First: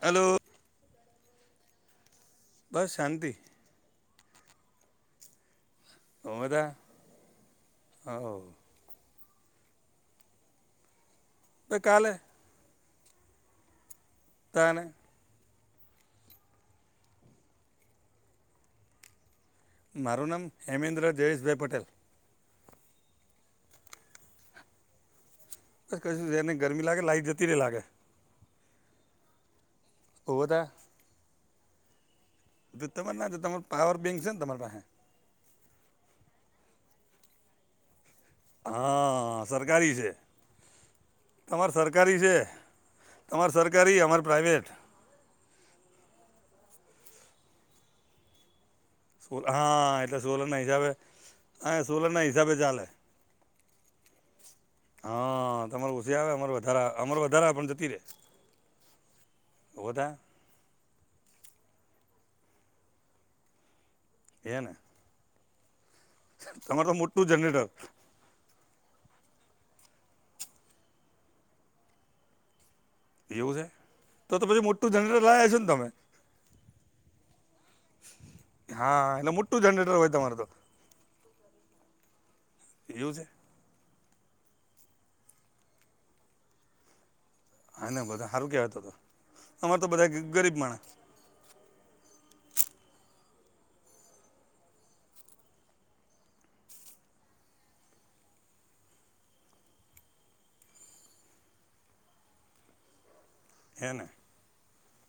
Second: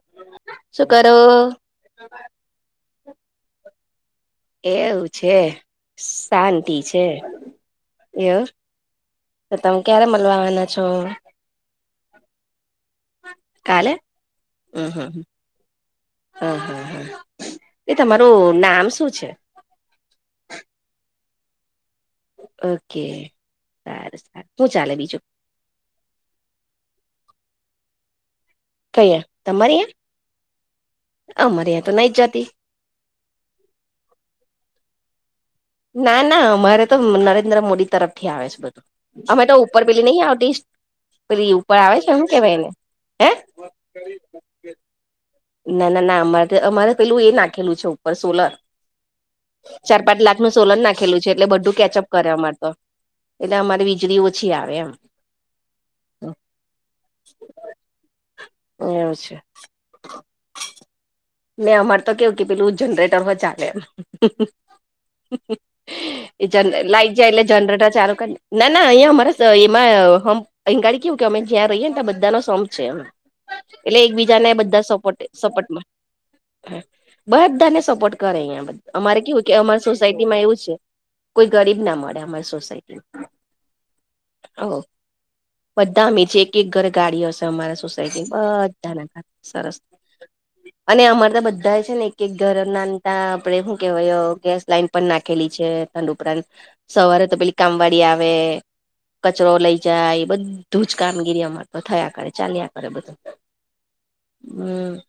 હાલો. શું કરો? બસ શાંતિ એવું છે, ઓમેદા શાંતિ છે, હો એવુ તો તમે ક્યારે મલવા આવાના છો? કાલે કાલે તાને હમ હમ હમ હા હા હા એ તમારું નામ શું છે? મારું નામ હેમેન્દ્ર જયેશભાઈ પટેલ ઓકે સારું સારું શું ચાલે બીજું? ક એને ગરમી લાગે લાઈટ જતી રે લાગે. કઈ તમારી એ [inaudible] અમરેયા તો નઈ જાતી. જો તમાર ના તમાર પાવર બેંક ને તમાર પાહે ના ના અમારે તો નરેન્દ્ર મોદી તરફ થી આવે બધું અમે હા તો ઉપર સરકારી પેલી છે નહી આવતી પેલી તમારે ઉપર આવે છે, સરકારી હુ કેવાય એને હે તમારે સરકારી અમારે પ્રાઇવેટ ના ના ના અમારે અમારે પેલું એ નાખેલું છે, ઉપર સોલર સોલ હા ચાર એટલે પાંચ લાખનું સોલરના સોલન હિસાબે નાખેલું છે, એટલે બધું હા કેચઅપ સોલરના કરે હિસાબે અમારે તો ચાલે એટલે અમારી વીજળી ઓછી આવે એમ હ તમાર ઓસી આવે અમાર વધારે અમાર વધારે પણ જતી રે એવુ છે. [inaudible] મેં અમારે તો કેવું કે પેલું જનરેટર હો ચાલે એમ એ ને એ જ તમારે તો લાઈટ મોટું જાય એટલે જનરેટર ચાલુ ક ના ના અહીંયા અમારા એમાંમ અહીં ગાડી કેવું કે અમે જ્યાં રહીએ ને તયા બધાનો સોંમ છે, એમ એવું છે એટલે તો તો એકબીજાને પછી બધા મોટું સપોર્ટ જનરેટર લાયા છો ને સપોર્ટ માં તમે હા બધાને સપોર્ટ કરે અહં હા અમારે એટલે કેવું કે મોટું અમારી જનરેટર હોય સોસાયટી તમારે માં તો એવું છે. કોઈ ગરીબ ના મળે અમારી એવું છે સોસાયટી ઓ બધામે જે એક એક ઘર ગાડી હ અમારા હા ને સોસાયટી સારું કહેવાય તો તો બધા ના સરસ [inaudible] અને અમાર તા બધા છે, ને એક એક ઘર નાનતા આપડે શું કેવાય ગેસ લાઈન પણ નાખેલી છે. [unintelligible] ઉપરાંત સવારે તો પેલી કામવાડી આવે કચરો લઈ જાય બધું જ કામગીરી અમા તો થયા કરે ચાલ્યા કરે બધુ હેને હમ.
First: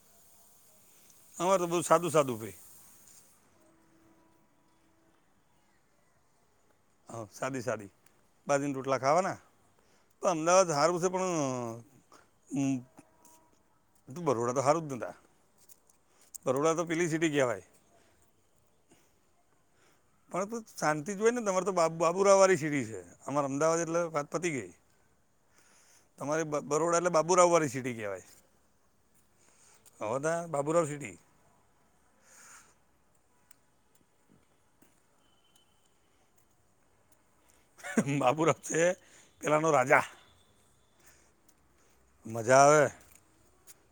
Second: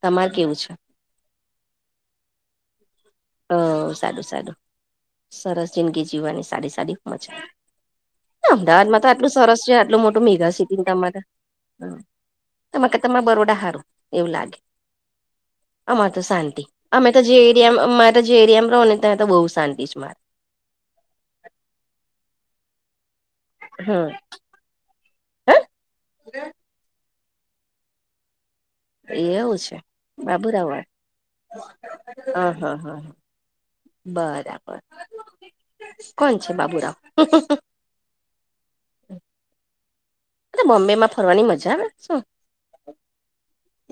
તમારે કેવું છે? અમારે તો બો સાદું સાદું ભાઈ અ સાદું સાદું સરસ જિંદગી જીવાની સાડી હ સાદી સાદી. બાજરીના રોટલા અમદાવાદમાં તો આટલું ખાવાના સરસ છે, આટલું મોટું પણ મેગા અમદાવાદ સિટી સારું છે તમારે પણ તમાર કરતા બરોડા હારું તું એવું બરોડા લાગે તો સારું જ નતા અમારે તો શાંતિ બરોડા પેલી અમે તો સિટી જે કહેવાય એરિયા અમારે જે એરિયામાં રહો ને ત્યાં તો બહુ શાંતિ જ મા પણ શાંતિ હોય ને તમારે તો બાબા બુરાવ વાળ સીડી છે, અમદાવાદ એટલે હમ પતી ગેય હ તમારી બરોડા એટલે બાબુરાવ વાળી સિટી કહેવાય એવું છે, હવે ત્યાં બાબુરાવ બાબુરાવાડ સિટી હ હા હ. બરાબર કોણ છે, બાબુરાવ? બાબુરાવ છે, પેલાનો રાજા બોમ્બેમાં ફરવાની મજા આવે શું મજા આવે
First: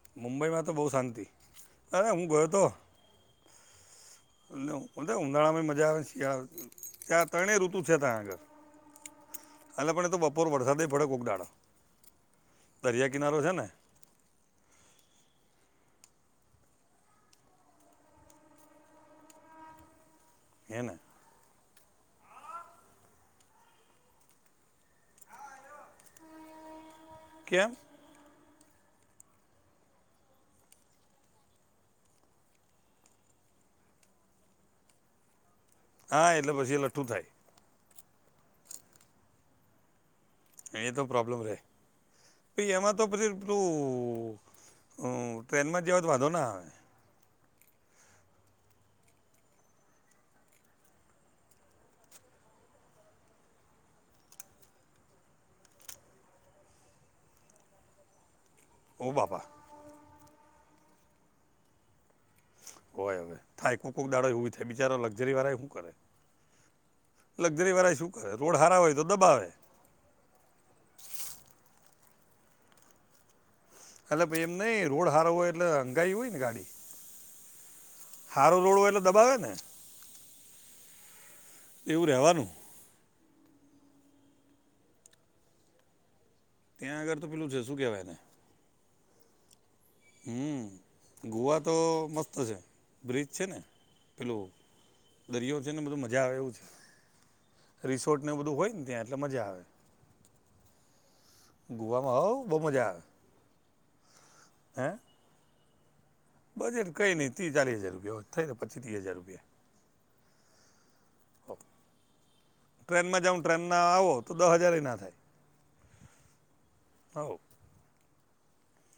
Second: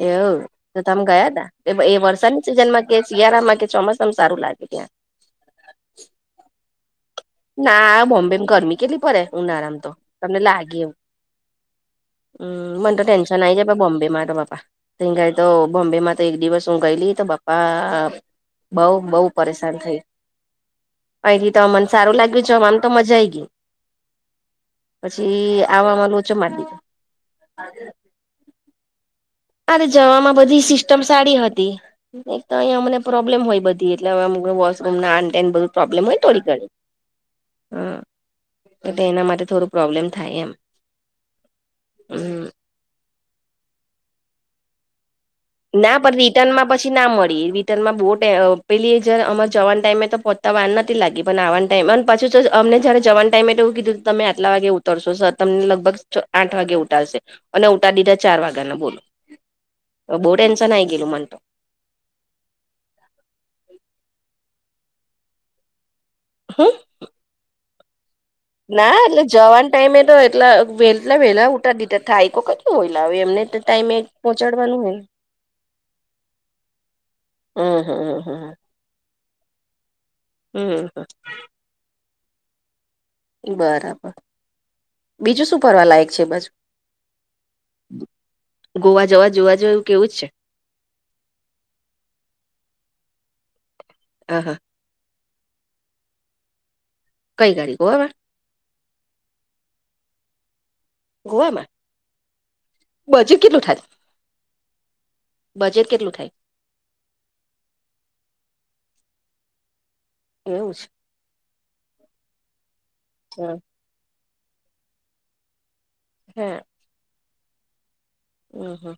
એવું મુંબઈમાં તો બહુ તમે શાંતિ ગયા તા એ અરે હું વરસાાની ગયો તો સિઝન માં કે શિયાળામાં કે ચોમાસામાં સારું લાગે ત્યાં ઓ તો ઉનાળામાં મજા આવે શીયાળ ત્યાં ત્રણેય ઋતુ છે ના, ત્યાં બોમ્બે આગળ ગરમી કેટલી પડે ઉનાળામાં તો, એટલે પણ એ તમને બપોર લાગે વરસાદે એવું. પડે કોક દાડો હમ, મને તો દરિયા કિનારો ટેન્શન છે આઈ ને જાય, બા બોમ્બે તો બાપા તઈ ગઈ તો, બોમ્બેમાં તો એક દિવસ હું ગયેલી તો બાપા બઉુ-બહુ પરેશાન થઈ. હે, ને? અહીંથી તો મને સારું લાગ્યું જવાનું, તો મજા આઈ ગઈ. પછી, આવામાં લોચો મારી દીધો. ક્યાં? અરે જવામાં બધી સિસ્ટમ સારી હતી. એક તો અહીંયા મને પ્રોબ્લેમ હોય બધી એટલે હવે, અમુક વોશરૂમ ને આ તે બધું પ્રોબ્લેમ હોય હા થોડી એટલે ઘણી, પછી એ લઠ્ઠું થાય હ, તો તેના માટે થોડું પ્રોબ્લેમ થાય એમ અહીંયા તો પ્રોબ્લેમ રહે, હમ. પછી એમાં તો પછી પેલું, હમ્મ.. ટ્રેનમાં ના જ્યા હોય, તો પણ વાંધો ના રિટર્નમાં આવે. પછી ના મળી, રિટર્ન માં બોટ અ, પેલી જ અમાર જવાને ટાઈમે તો પહોંચતા વાર નતી લાગી. પણ આવના ટાઈમ અને પાછું, તો અમને જયારે જવાના એ એવું કીધુ તું, તમે આટલા વાગે ઉતરશો સર તમને લગભગ આઠ વાગે ઉતારશે અને ઉતાર દીધા ચાર વાગ્યા ના બોલ ઓ બાપા બોવ ટેન્શન આઈ ગયું તું મન હોય હવે, થાય કોક-કોક દાડો એવું થાય, બિચારો લકઝરી વાળા શું કરે હમ્મ લગઝરી વાળા શું કરે? રોડ હારા હોય તો એટલે દબાવે જવાના ટાઈમે તો એટલા વેલા, વેલા ઉતાડી દીધા, થાય કેટું હોય લાવે એમને ટાઈમે એટલે ભાઈ એમ પહોંચાડવાનું નહીં, હોય ને. રોડ સારો હોય એટલે હંગાઈ હોય ને ગાડી હમ હમ હમ હારો રોડ હોય એટલે દબાવે ને હમ, હ એવું રહેવાનું બરાબર, બીજું શું ફરવા લાયક છે એ બાજુ ત્યાં આગળ તો પેલું છે શું કહેવાય એને ગોઆ જવા, જોવા જેવું કે એવું જ છે હમ્મ... ગોવા તો મસ્ત છે, બ્રિજ છે ને હા પેલું હા દરિયો છે ને બધું મજા આવે એવું છે. કઈ આગડી, ગોઆ આગડ રિસોર્ટ ને એવું બધું હોય ને ત્યાં એટલે મજા આવે, ગોવામાં ગોવામાં આવો બહ મજા આવે. બજેટ કેટલું થાય? હે? બજેટ કેટલું થાય? બજેટ કઈ નઈ ત્રી-ચાલી હજાર રૂપિયા થઈ ને, પચી-ત્રીસ હજાર રૂપિયા એવું છે? ટ્રેનમાં જાઉ હા ટ્રેન ના આવો તો દસ હજાર ના થાય. હે હોવ હમ્મ.. હમ્મ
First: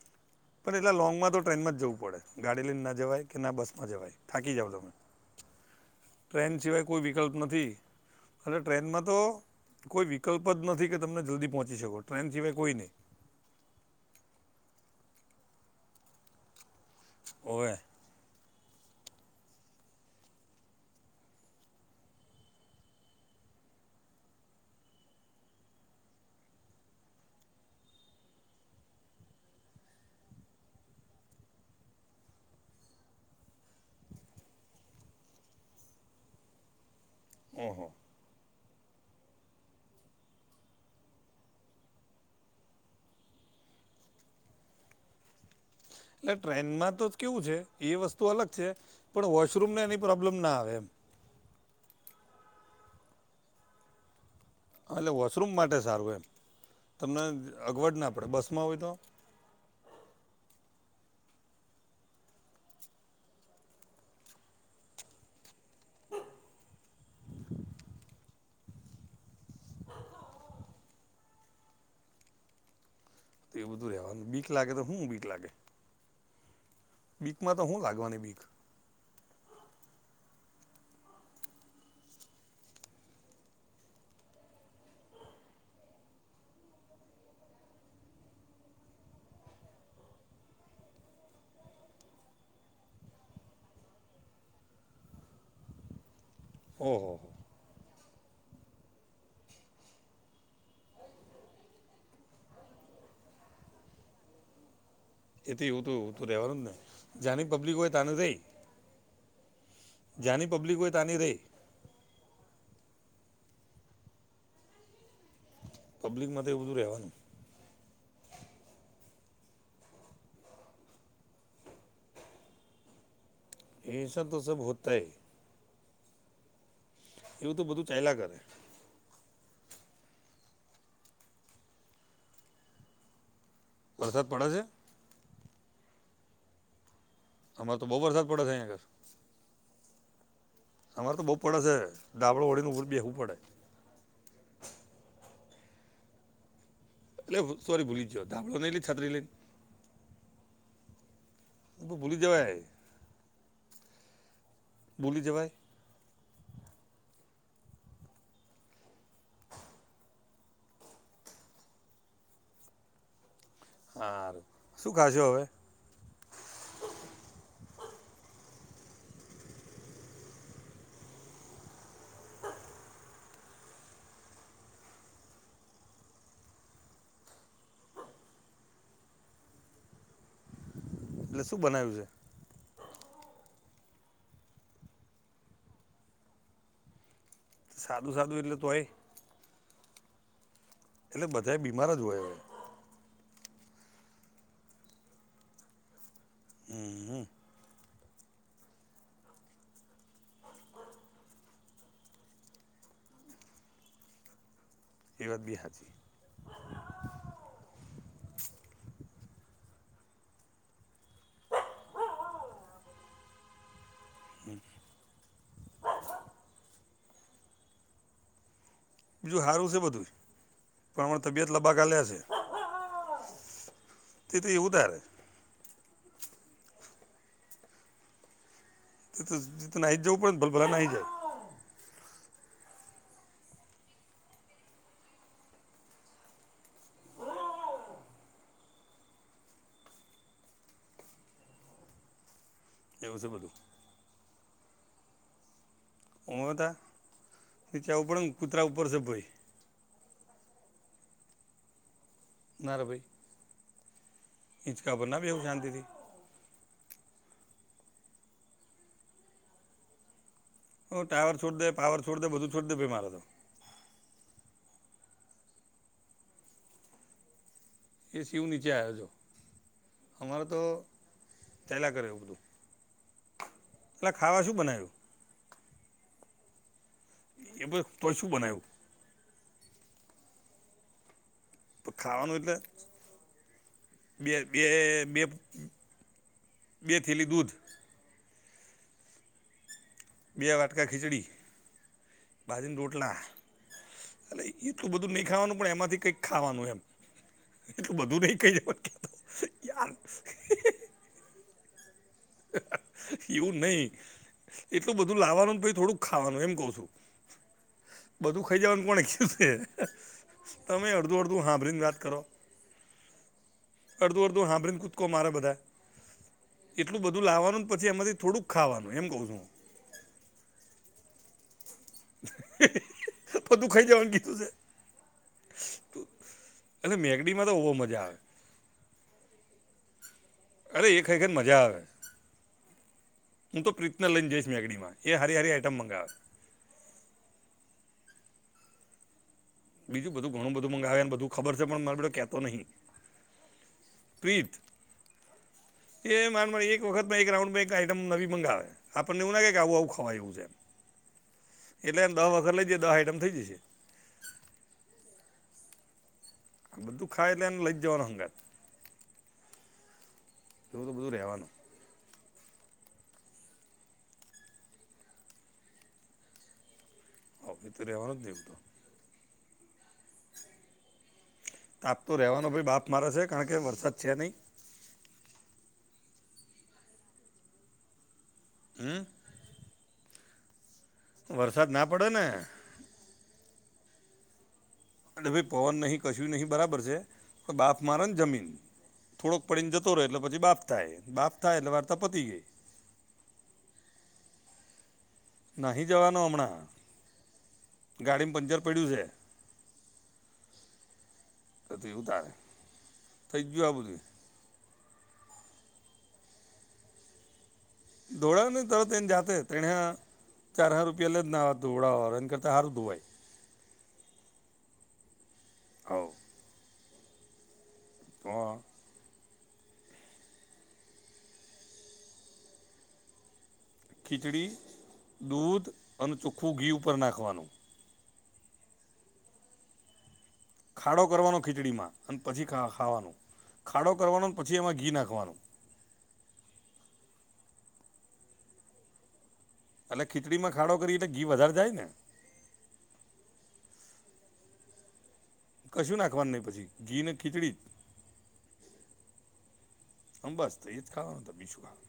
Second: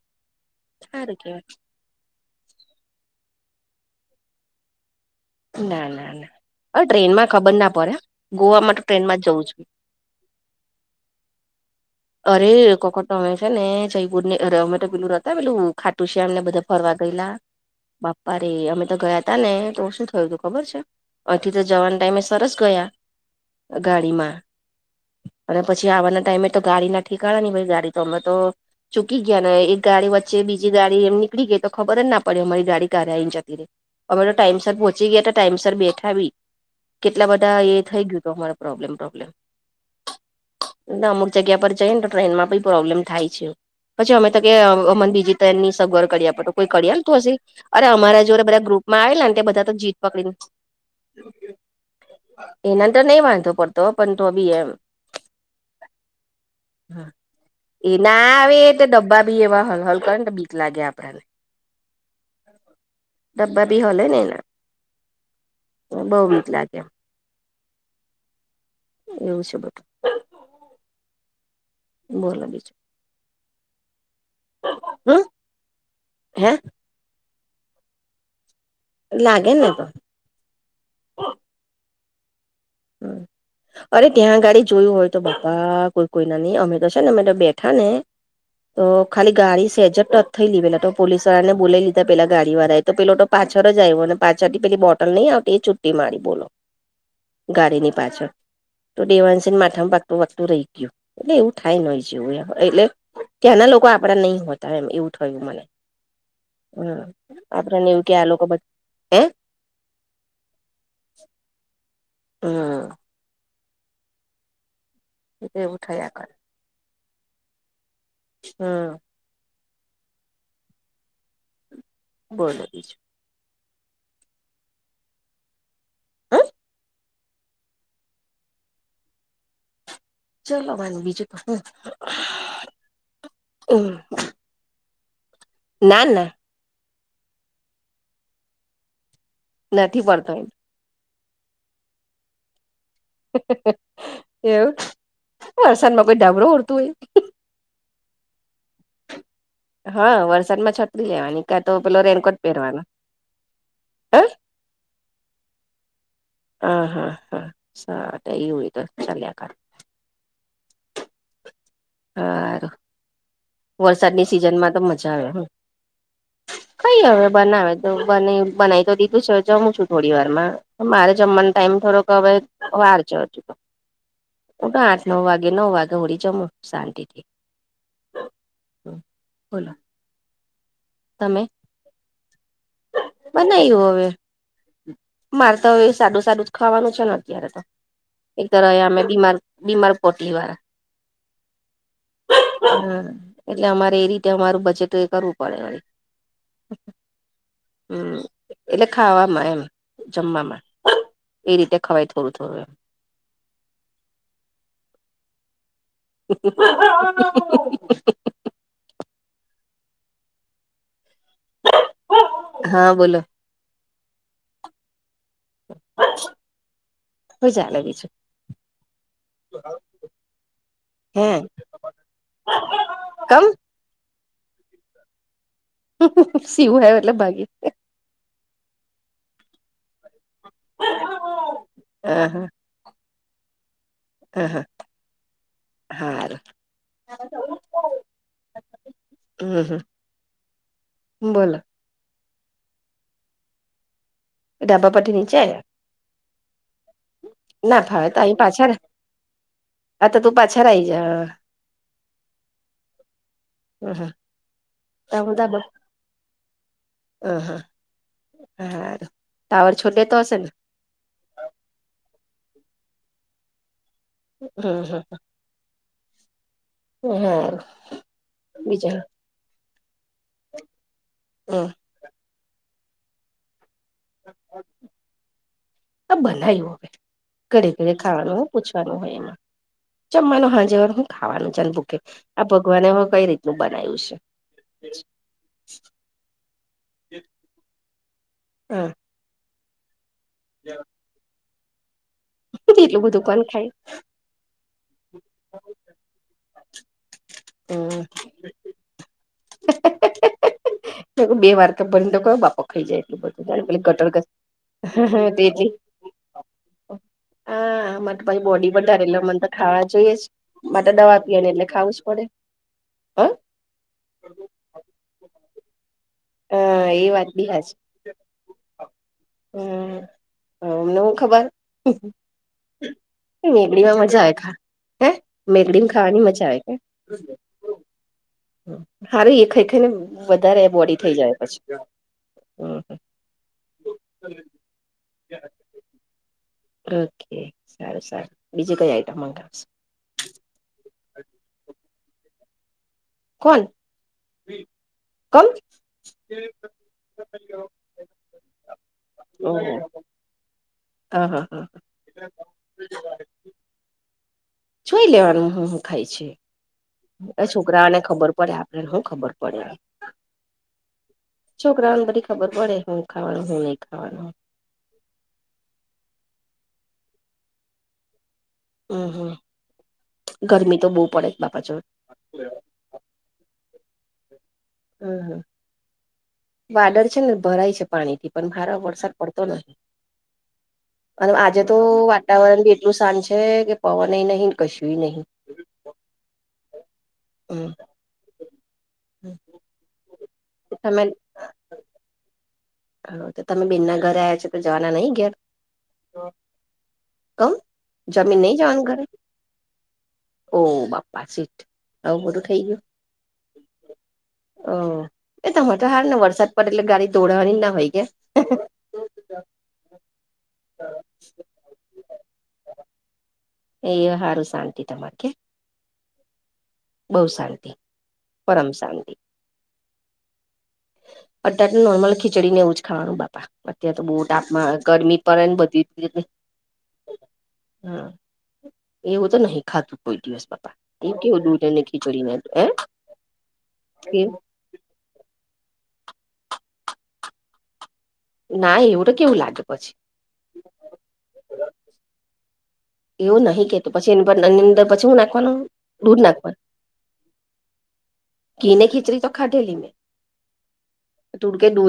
પણ એટલા લોંગમાં તો ટ્રેનમાં જવું પડે, ગાડી લઈને ના જવાય કે ના બસમાં જવાય, થાકી જાવ તમે ના ના ના ટ્રેન અ સિવાય કોઈ ટ્રેનમાં વિકલ્પ ખબર નથી ના પડે અને ગોવામાં ટ્રેનમાં તો જ જવું છું કોઈ વિકલ્પ જ નથી કે તમને જલ્દી પહોંચી શકો ટ્રેન અરે રે સિવાય રે કોઈ નહીં કોકર તો બે છે, ને જયપુરમાં અરામેટુ પીલું હતા પેલું ખાટું છે, એમને બધા ફરવા ગએલા ઓવે બાપા રે અમે તો ગયા તા ને તો શું થયું હતું ખબર છે, અહીંથી તો જવાન ટાઈમે સરસ ગયા ગાડીમાં અને પછી આવવાના ટાઈમે તો ગાડી ના ઠીકાણા નઈ ગાડી તો અમે તો ચૂકી ગયા ને એક ગાડી વચ્ચે બીજી ગાડી એમ નીકળી ગઈ તો ખબર જ ના પડે અમારી ગાડી કારે આઇ ને જતી રી. અમે તો ટાઈમસ પહોંચી ગયા હતા ટાઈમસ બેઠા બી કેટલા બધા ઓહો એ થઇ ગયું હત અમાર [unintelligible] જગ્યા પર જઈ ને તો ટ્રેનમાં પ્રોબ્લેમ થાય છે, પછી અમે તો કે અ મન બીજી તેની સગવર કર્યા એટલે પડ કોઈ કડી ટ્રેનમાં તો હાલતુ હશે કેવું છે અરે એ વસ્તુ અમારા જોડે અલગ બધા છે ગ્રુપમાં આવેલા પણ ને બધા તો વોશરૂમને જીત એની પ્રોબ્લેમ ના આવે એમ. એનાંતર નહી વાંધતો પડતો પણ તો બી એમ. હા એટલે વોશરૂમ માટે સારું એમ તમને અગવડ એ ના પડે આવે બસમાં હોય એટલે તો ડબ્બા બી એવા હલ હલ કર ને બીક લાગે આપડને [unintelligible] બહુ મીક લાગે [unintelligible] એવું છે, બધું બોલા બીજું તો એ બધું રહેવાનું બીક લાગે તો શું હમ બીક લાગે. હે. બીકમાં તો હું લાગવાની બીક લાગે ને તો. [inaudible] અરે ત્યાં ગાડી જોયું હોય તો પપ્પા કોઈ કોઈ ના નહી અમે તો છે, ને અમે તો બેઠા ને તો ખાલી ગાડી સેજટ થઈ લી પેલા તો પોલીસ વાળ ને બોલા લીધા પેલા ગાડી વાળા એ તો પેલો પાછડ જ આયવો અનેને પાછડ પેલી બોટલ નઈ આવતી ઈ છુટી મારી બોલો હો હો. ગાડીની પાછળ તો દેવાંશને માથામાં વાગતું વાગતું રહી ગયું એટલે એવું થાય નય જેવું એટલે ત્યાંના લોકો આપડા નહીં હોય. એમ એવું થયું એ મને તો એવું તો એવું તો રહેવાનું જ ને હમ જ્યાંની પબ્લિક આપડને હોય એવું કે ત્યાંની આ રહી લોકો બ હ જ્યાંની પબ્લિક હોય તાંની રહી. હમ્મ. એવું થયા કરે. પબ્લિકમાં એવું તે રહેવાનું. હમ્મ. બોલો બીજું. એશા તો સબ હોતા હે. હ. એવું તો બધું થયલા કરે. ચલો મને બીજું તો શું. વરસાદ પડે છે. ના ના. અમાર તો બો વરસાદ પડે છે અહીયા આગળ નથી પડતો એમ. અમારે તો બોહ પડે શે ઘાબડો ઓઢી ને ઉપર બેહવું એવું વરસાદમાં કોઈ ઘાબરો ઓઢતું હોય એટલે સોરી ભૂલી ગયો ધાબારો નઈ લે છત્રી લઈને હા વરસાદમાં છત્રી લેવાની કા તો હું પેલો ભૂલી રેનકોટ જવાય પહેરવાનો હ ભૂલી જવાઈ હ હા હા સ તેવું હોય તો ચલ્યા કરે હારુ હારુ તો શું મજા ખાજો આવે હવે? કઈ હવે બનાવે તો બને બનાવી તો દીધું છે હવે જમું છું થોડી વારમાં મારે જમવાનો ટાઈમ થોડોક હવે વારજે હજુ તો હું તો આઠ નવ વાગે નવ વાગે હુથી જમું શાંતિથી તો બોલો એટલે શું બનાવ્યું છે બનાવયું હવે મારે તો હવે સાદું સાદુ જ ખાવાનું છે ને અત્યારે તો છે સાદું સાદું એક એટલે તો તોય રહિયા અમે બીમાર બીમાર પોટલીવાળા એટલે બધા બીમાર જ હોય હવે હમ્મ એટલે અમારે એ રીતે અમારું બજેટ એ કરવું પડે વરી હમ્મ હ હમ્મ એટલે ખાવામાં એમ જમવામાં એ રીતે ખવાય થોડું થોડું એમ એ વાત બી હાચી [unintelligible] [unintelligible] હા બોલો હમ્મ [inaudible] હુ ચાલે બીજુ બીજું હારું છેય બધું પણ હમાણા હે તબિયત લબાકા લે છે કમ તે તો એવું ધારે સીવું આવ્યો એટલે ભાગી એ તો નાહી જ જવું પડે ને ભલભલા નાહી જાય હે હેઅ હે હ હા હારુ હમ્મ હ બોલો એવું શે બધું ઘાબા પરથી નીચે આયા ઓમેં હતા ના નીચે એવું ફાવે પડે તો ને અહી કૂતરા પાછળ ઉપર છે ભય આ તો તું પાછર આઈ જા નારે ભઈ તા બધા બાર અહ હ હારું પાવર જોડ દેતો હશેને હું ટાવર છોડી દે પાવર છોડી દે બધું છોડી દે ભાઈ મારે તો હ હ તો હારું એ શિવિવ નીચે બીજા આવ્યો છો અમારે તો હમ ચાલીયા કરે એવું બધું. અલા ખાવા શું બનાયું? આ બનાયું હવે એ ઘરે બધું ઘરે તો શું ખાવાનું હું બનાવ્યું પૂછવા. તો હોય એમાં. જમમાનું હાંજે વાર હું ખાવાનું. તો ચનબૂકે ખાવાનું આ એટલે ભગવાને હવે કઈ રીતનું બનાય્યું છે. બે બે બે બે થેલી દૂધ. હા. બે વાટકા ખીચડી. બાજરીના હ એટલું રોટલા. બધું કોણ ખાય એલે એટલું બધું નહી ખાવાનું પણ એમાંથી કંઈક ખાવાનું એમ. એ તો હમ બધું નહી કહી દ કે યાર તો બે વાર તો બને તો કયો બાપકો ખાઈ જાય એટલું એવું બધું પે નહીં ગટડસ એટલું બધું લાવવાનું પછી થોડુંક ખાવાનું એમ કઉ છું. આહા. મારે તો પાહિ બધું ખાઈ બોડી જવાનું વધારે કોણે એટલે કીધું મને તો છે ખાવા જોઈએ જ તમે માટે દવા અડધું અડધું પીવા એટલે સાંભળીને ખાવું વાત જ કરો પડે. અહ? અડધું અડધું હાંભરીન કૂદકો મારે બધા. હા એટલું એ બધું વાત બી લાવવાનું પછી એમાંથી થોડુંક ખાવાનું એમ કહું છું હું. હમ્મ હમને હું ખબર. હિ.. હિ... વેગળી માં મજાએ ઘા. હે મેકડી ને ખાવાની મજા આવે કે. એટલે મેગડીમાં તો બહુ મજા આવે હાર એ ખઈ ખઈ ને વધારે બોડી થઈ તે ગે જાય મજા પછી આવે હું તો પ્રીતના લઈને જઈશ મેગડીમાં એ હારી હારી એ તમ મંગાવે. ઓકે સારું સારું બીજું કઈ આઈટમ મંગાવશ. બીજું બધું ઘણું બધું મંગાવ્યા ને બધું ખબર છે પણ મેં બધે કેતો નહીં. કોન? તે મારે મારી એક વખત માં એક રાઉન્ડમાં એક આઈટમ નવી મંગાવે. આપણને એવું લાગે કે આવું આવું ખવાય એવું છે. આ હા. હા એટલે એમ દહ વખત લઇ જે દહ આઈટમ થઈ જશે. જોઈ લેવાનું હું હું ખાય છે. આ બધું ખાય અ એટલે એને લઈ જ છોકરાઓને જવાનું ખબર હંગાત પડે આપડને હું ખબર પડે. એવું તો બધું રહેવાનું. છોકરાને બધી ખબર પડે હું ખાવાનું હું નહી ખાવાનું. ઓકે તો રહેવાનુંજ નહીં હું તો હમ્મ, હમ્મ ગરમી તો બહુ પડે બાપા જો તાપ તો રહેવાનો ભાઈ બાપ મારે છે કારણ કે વરસાદ છે નહીં. હમ્મ હમ્મ વાદળ છે ને ભરાય છે પાણી થી પણ હારા હમ વરસાદ પડ તને અને આજે વરસાદ તો ના પડે ને વાતાવરણ બી નુંસાન છે કે પવન એ નહી. અને બી પવન નહીં કશું નહી બરાબર છે તો હમ બાફ મારે ને જમીન? થોડોક પડીને જતો રહે એટલે પછી બાફ થાય તમે બાફ થાય એટલે વાર્તા પતી ગઈ. હ તો તમે બેન ના ઘરે આયા છો તો જવાના નહી ઘેર. નાહી જવાનો કમ અમણાં જમીન નહી પંચર જવાનું પડય્યું છે. ઘરે ઓ બાપ્પા સીટ તો તું એવું આવું તારે બધું થઈ ગયું થઈ ગયું આ બધું અ એ તમારે તો હાર વરસાદ પડે ગાડી દોડવાની ના હોય કે દોવડાવેને તરત જાતે તેણે ચાર હજાર રૂપિયા લે જ નાતું ઉડાાવવા એ કરતા સારું ધોવાય એ હારું શાંતિ તમાર કે હોવ બો શાંતી તો પરમ શાંતી [unintelligible] નોર્મલ ખીચડીને એવું જ ખાવાનું બાપા અત્યારેં તો બો ખીચડી તાપમા ગરમી પડે ને દૂધ અને બધી ચોખ્ખું ઘી ઉપર નાખવાનું હા એવું તો નહી ખાધુ કોઈ દિવસમાં ખાડો કરવાનો ખીચડીમાં અને પછી ખાવાનો કે કરવાનો પછી એમાં ઘી નાખવાનું ના એવુ ત કેવું લાગે પછી અને ખીચડીમાં ખાડો કરી ત ઘી વધારે જાય ને? એવું નહીં કેતો પછીની અંદર પછી હું ના કશું નાખવાનું નહી પછી ઘી ને ખીચડી ઘી ને ખીચડી તો ખાધેલી મેં બસ તો એ જ ખાવાનું ત તું બીસું કે ખા દૂધ